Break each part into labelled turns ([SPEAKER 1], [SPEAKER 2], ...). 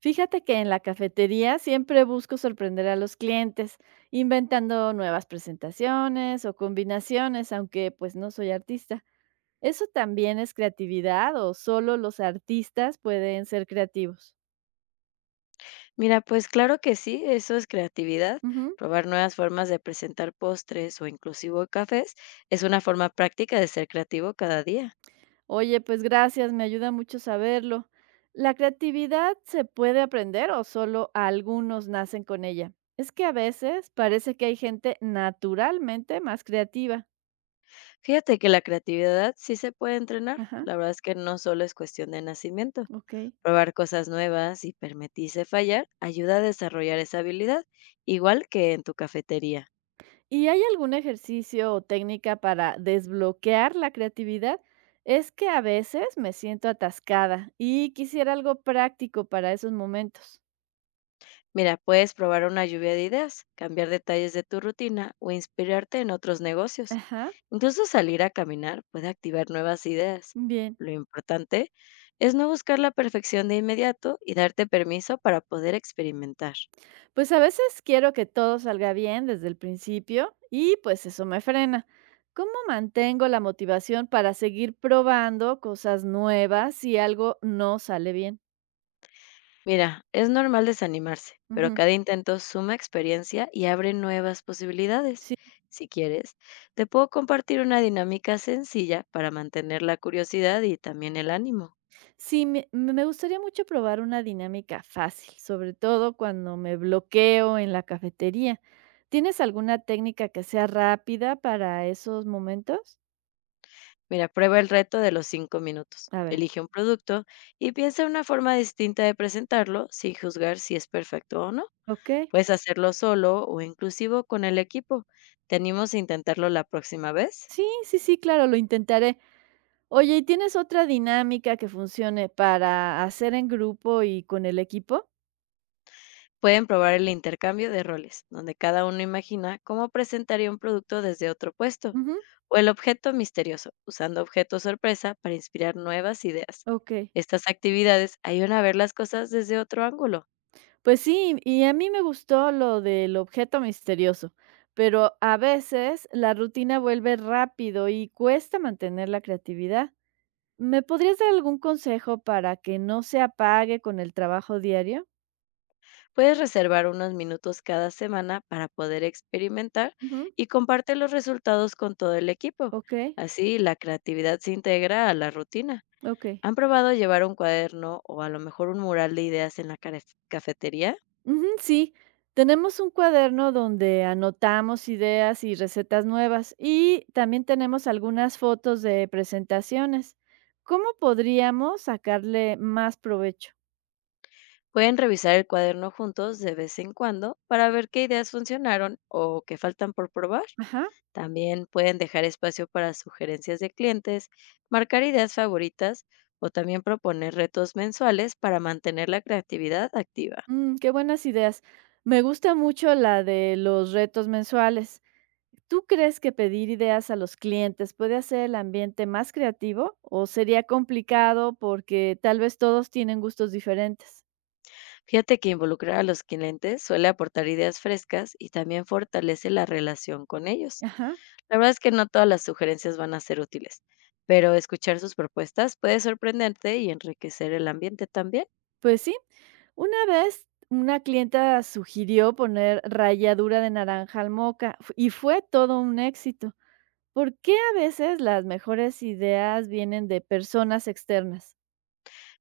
[SPEAKER 1] Fíjate que en la cafetería siempre busco sorprender a los clientes, inventando nuevas presentaciones o combinaciones, aunque pues no soy artista. ¿Eso también es creatividad o solo los artistas pueden ser creativos?
[SPEAKER 2] Mira, pues claro que sí, eso es creatividad.
[SPEAKER 1] Ujú.
[SPEAKER 2] Probar nuevas formas de presentar postres o inclusive cafés es una forma práctica de ser creativo cada día.
[SPEAKER 1] Oye, pues gracias, me ayuda mucho saberlo. ¿La creatividad se puede aprender o solo algunos nacen con ella? Es que a veces parece que hay gente naturalmente más creativa.
[SPEAKER 2] Fíjate que la creatividad sí se puede entrenar.
[SPEAKER 1] Ajá,
[SPEAKER 2] La verdad es que no solo es cuestión de nacimiento.
[SPEAKER 1] ok.
[SPEAKER 2] Probar cosas nuevas y permitirse fallar ayuda a desarrollar esa habilidad, igual que en tu cafetería.
[SPEAKER 1] ¿Y hay algún ejercicio o técnica para desbloquear la creatividad? Es que a veces me siento atascada y quisiera algo práctico para esos momentos.
[SPEAKER 2] Mira, puedes probar una lluvia de ideas, cambiar detalles de tu rutina o inspirarte en otros negocios.
[SPEAKER 1] Ajá,
[SPEAKER 2] Incluso salir a caminar puede activar nuevas ideas.
[SPEAKER 1] bien.
[SPEAKER 2] Lo importante es no buscar la perfección de inmediato y darte permiso para poder experimentar.
[SPEAKER 1] Pues a veces quiero que todo salga bien desde el principio y pues eso me frena. ¿Cómo mantengo la motivación para seguir probando cosas nuevas si algo no sale bien?
[SPEAKER 2] Mira, es normal desanimarse, pero
[SPEAKER 1] Ujú,
[SPEAKER 2] cada intento suma experiencia y abre nuevas posibilidades.
[SPEAKER 1] sí.
[SPEAKER 2] Si quieres, te puedo compartir una dinámica sencilla para mantener la curiosidad y también el ánimo.
[SPEAKER 1] Sí, me gustaría mucho probar una dinámica fácil, sobre todo cuando me bloqueo en la cafetería. ¿Tienes alguna técnica que sea rápida para esos momentos?
[SPEAKER 2] Mira, prueba el reto de los 5 minutos.
[SPEAKER 1] A ver,
[SPEAKER 2] Elige un producto y piensa en una forma distinta de presentarlo sin juzgar si es perfecto o no.
[SPEAKER 1] ok.
[SPEAKER 2] Puedes hacerlo solo o inclusivo con el equipo. Te animas a intentarlo la próxima vez.
[SPEAKER 1] Sí, sí, sí, claro, lo intentaré. Oye, ¿y tienes otra dinámica que funcione para hacer en grupo y con el equipo?
[SPEAKER 2] Pueden probar el intercambio de roles, donde cada uno imagina cómo presentaría un producto desde otro puesto,
[SPEAKER 1] Ujú,
[SPEAKER 2] o el objeto misterioso, usando objetos sorpresa para inspirar nuevas ideas.
[SPEAKER 1] ok.
[SPEAKER 2] Estas actividades ayudan a ver las cosas desde otro ángulo.
[SPEAKER 1] Pues sí, y a mí me gustó lo del objeto misterioso, pero a veces la rutina vuelve rápido y cuesta mantener la creatividad. ¿Me podrías dar algún consejo para que no se apague con el trabajo diario?
[SPEAKER 2] Puedes reservar unos minutos cada semana para poder experimentar
[SPEAKER 1] Ujú,
[SPEAKER 2] y comparte los resultados con todo el equipo.
[SPEAKER 1] ok,
[SPEAKER 2] Así la creatividad se integra a la rutina.
[SPEAKER 1] ok.
[SPEAKER 2] ¿Han probado llevar un cuaderno o a lo mejor un mural de ideas en la cafetería?
[SPEAKER 1] Ujú, sí, tenemos un cuaderno donde anotamos ideas y recetas nuevas y también tenemos algunas fotos de presentaciones. ¿Cómo podríamos sacarle más provecho?
[SPEAKER 2] Pueden revisar el cuaderno juntos de vez en cuando para ver qué ideas funcionaron o qué faltan por probar.
[SPEAKER 1] Ajá.
[SPEAKER 2] También pueden dejar espacio para sugerencias de clientes, marcar ideas favoritas o también proponer retos mensuales para mantener la creatividad activa.
[SPEAKER 1] Mm, qué buenas ideas. Me gusta mucho la de los retos mensuales. ¿Tú crees que pedir ideas a los clientes puede hacer el ambiente más creativo o sería complicado porque tal vez todos tienen gustos diferentes?
[SPEAKER 2] Fíjate que involucrar a los clientes suele aportar ideas frescas y también fortalece la relación con ellos.
[SPEAKER 1] Ajá,
[SPEAKER 2] La verdad es que no todas las sugerencias van a ser útiles, pero escuchar sus propuestas puede sorprenderte y enriquecer el ambiente también.
[SPEAKER 1] pues sí. Una vez una clienta sugirió poner ralladura de naranja al y fue todo un éxito. ¿Por qué a veces las mejores ideas vienen de personas externas?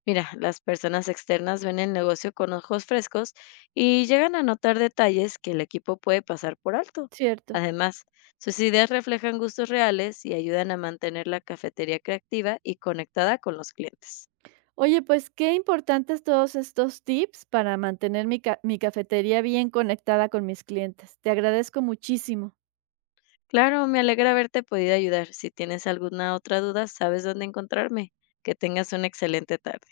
[SPEAKER 2] Mira, las personas externas ven el negocio con ojos frescos y llegan a notar detalles que el equipo puede pasar por alto.
[SPEAKER 1] Cierto.
[SPEAKER 2] Además, sus ideas reflejan gustos reales y ayudan a mantener la cafetería creativa y conectada con los clientes.
[SPEAKER 1] Oye, pues qué importantes todos estos tips para mantener mi cafetería bien conectada con mis clientes. Te agradezco muchísimo.
[SPEAKER 2] Claro, me alegra haberte podido ayudar. Si tienes alguna otra duda, sabes dónde encontrarme. Que tengas una excelente tarde.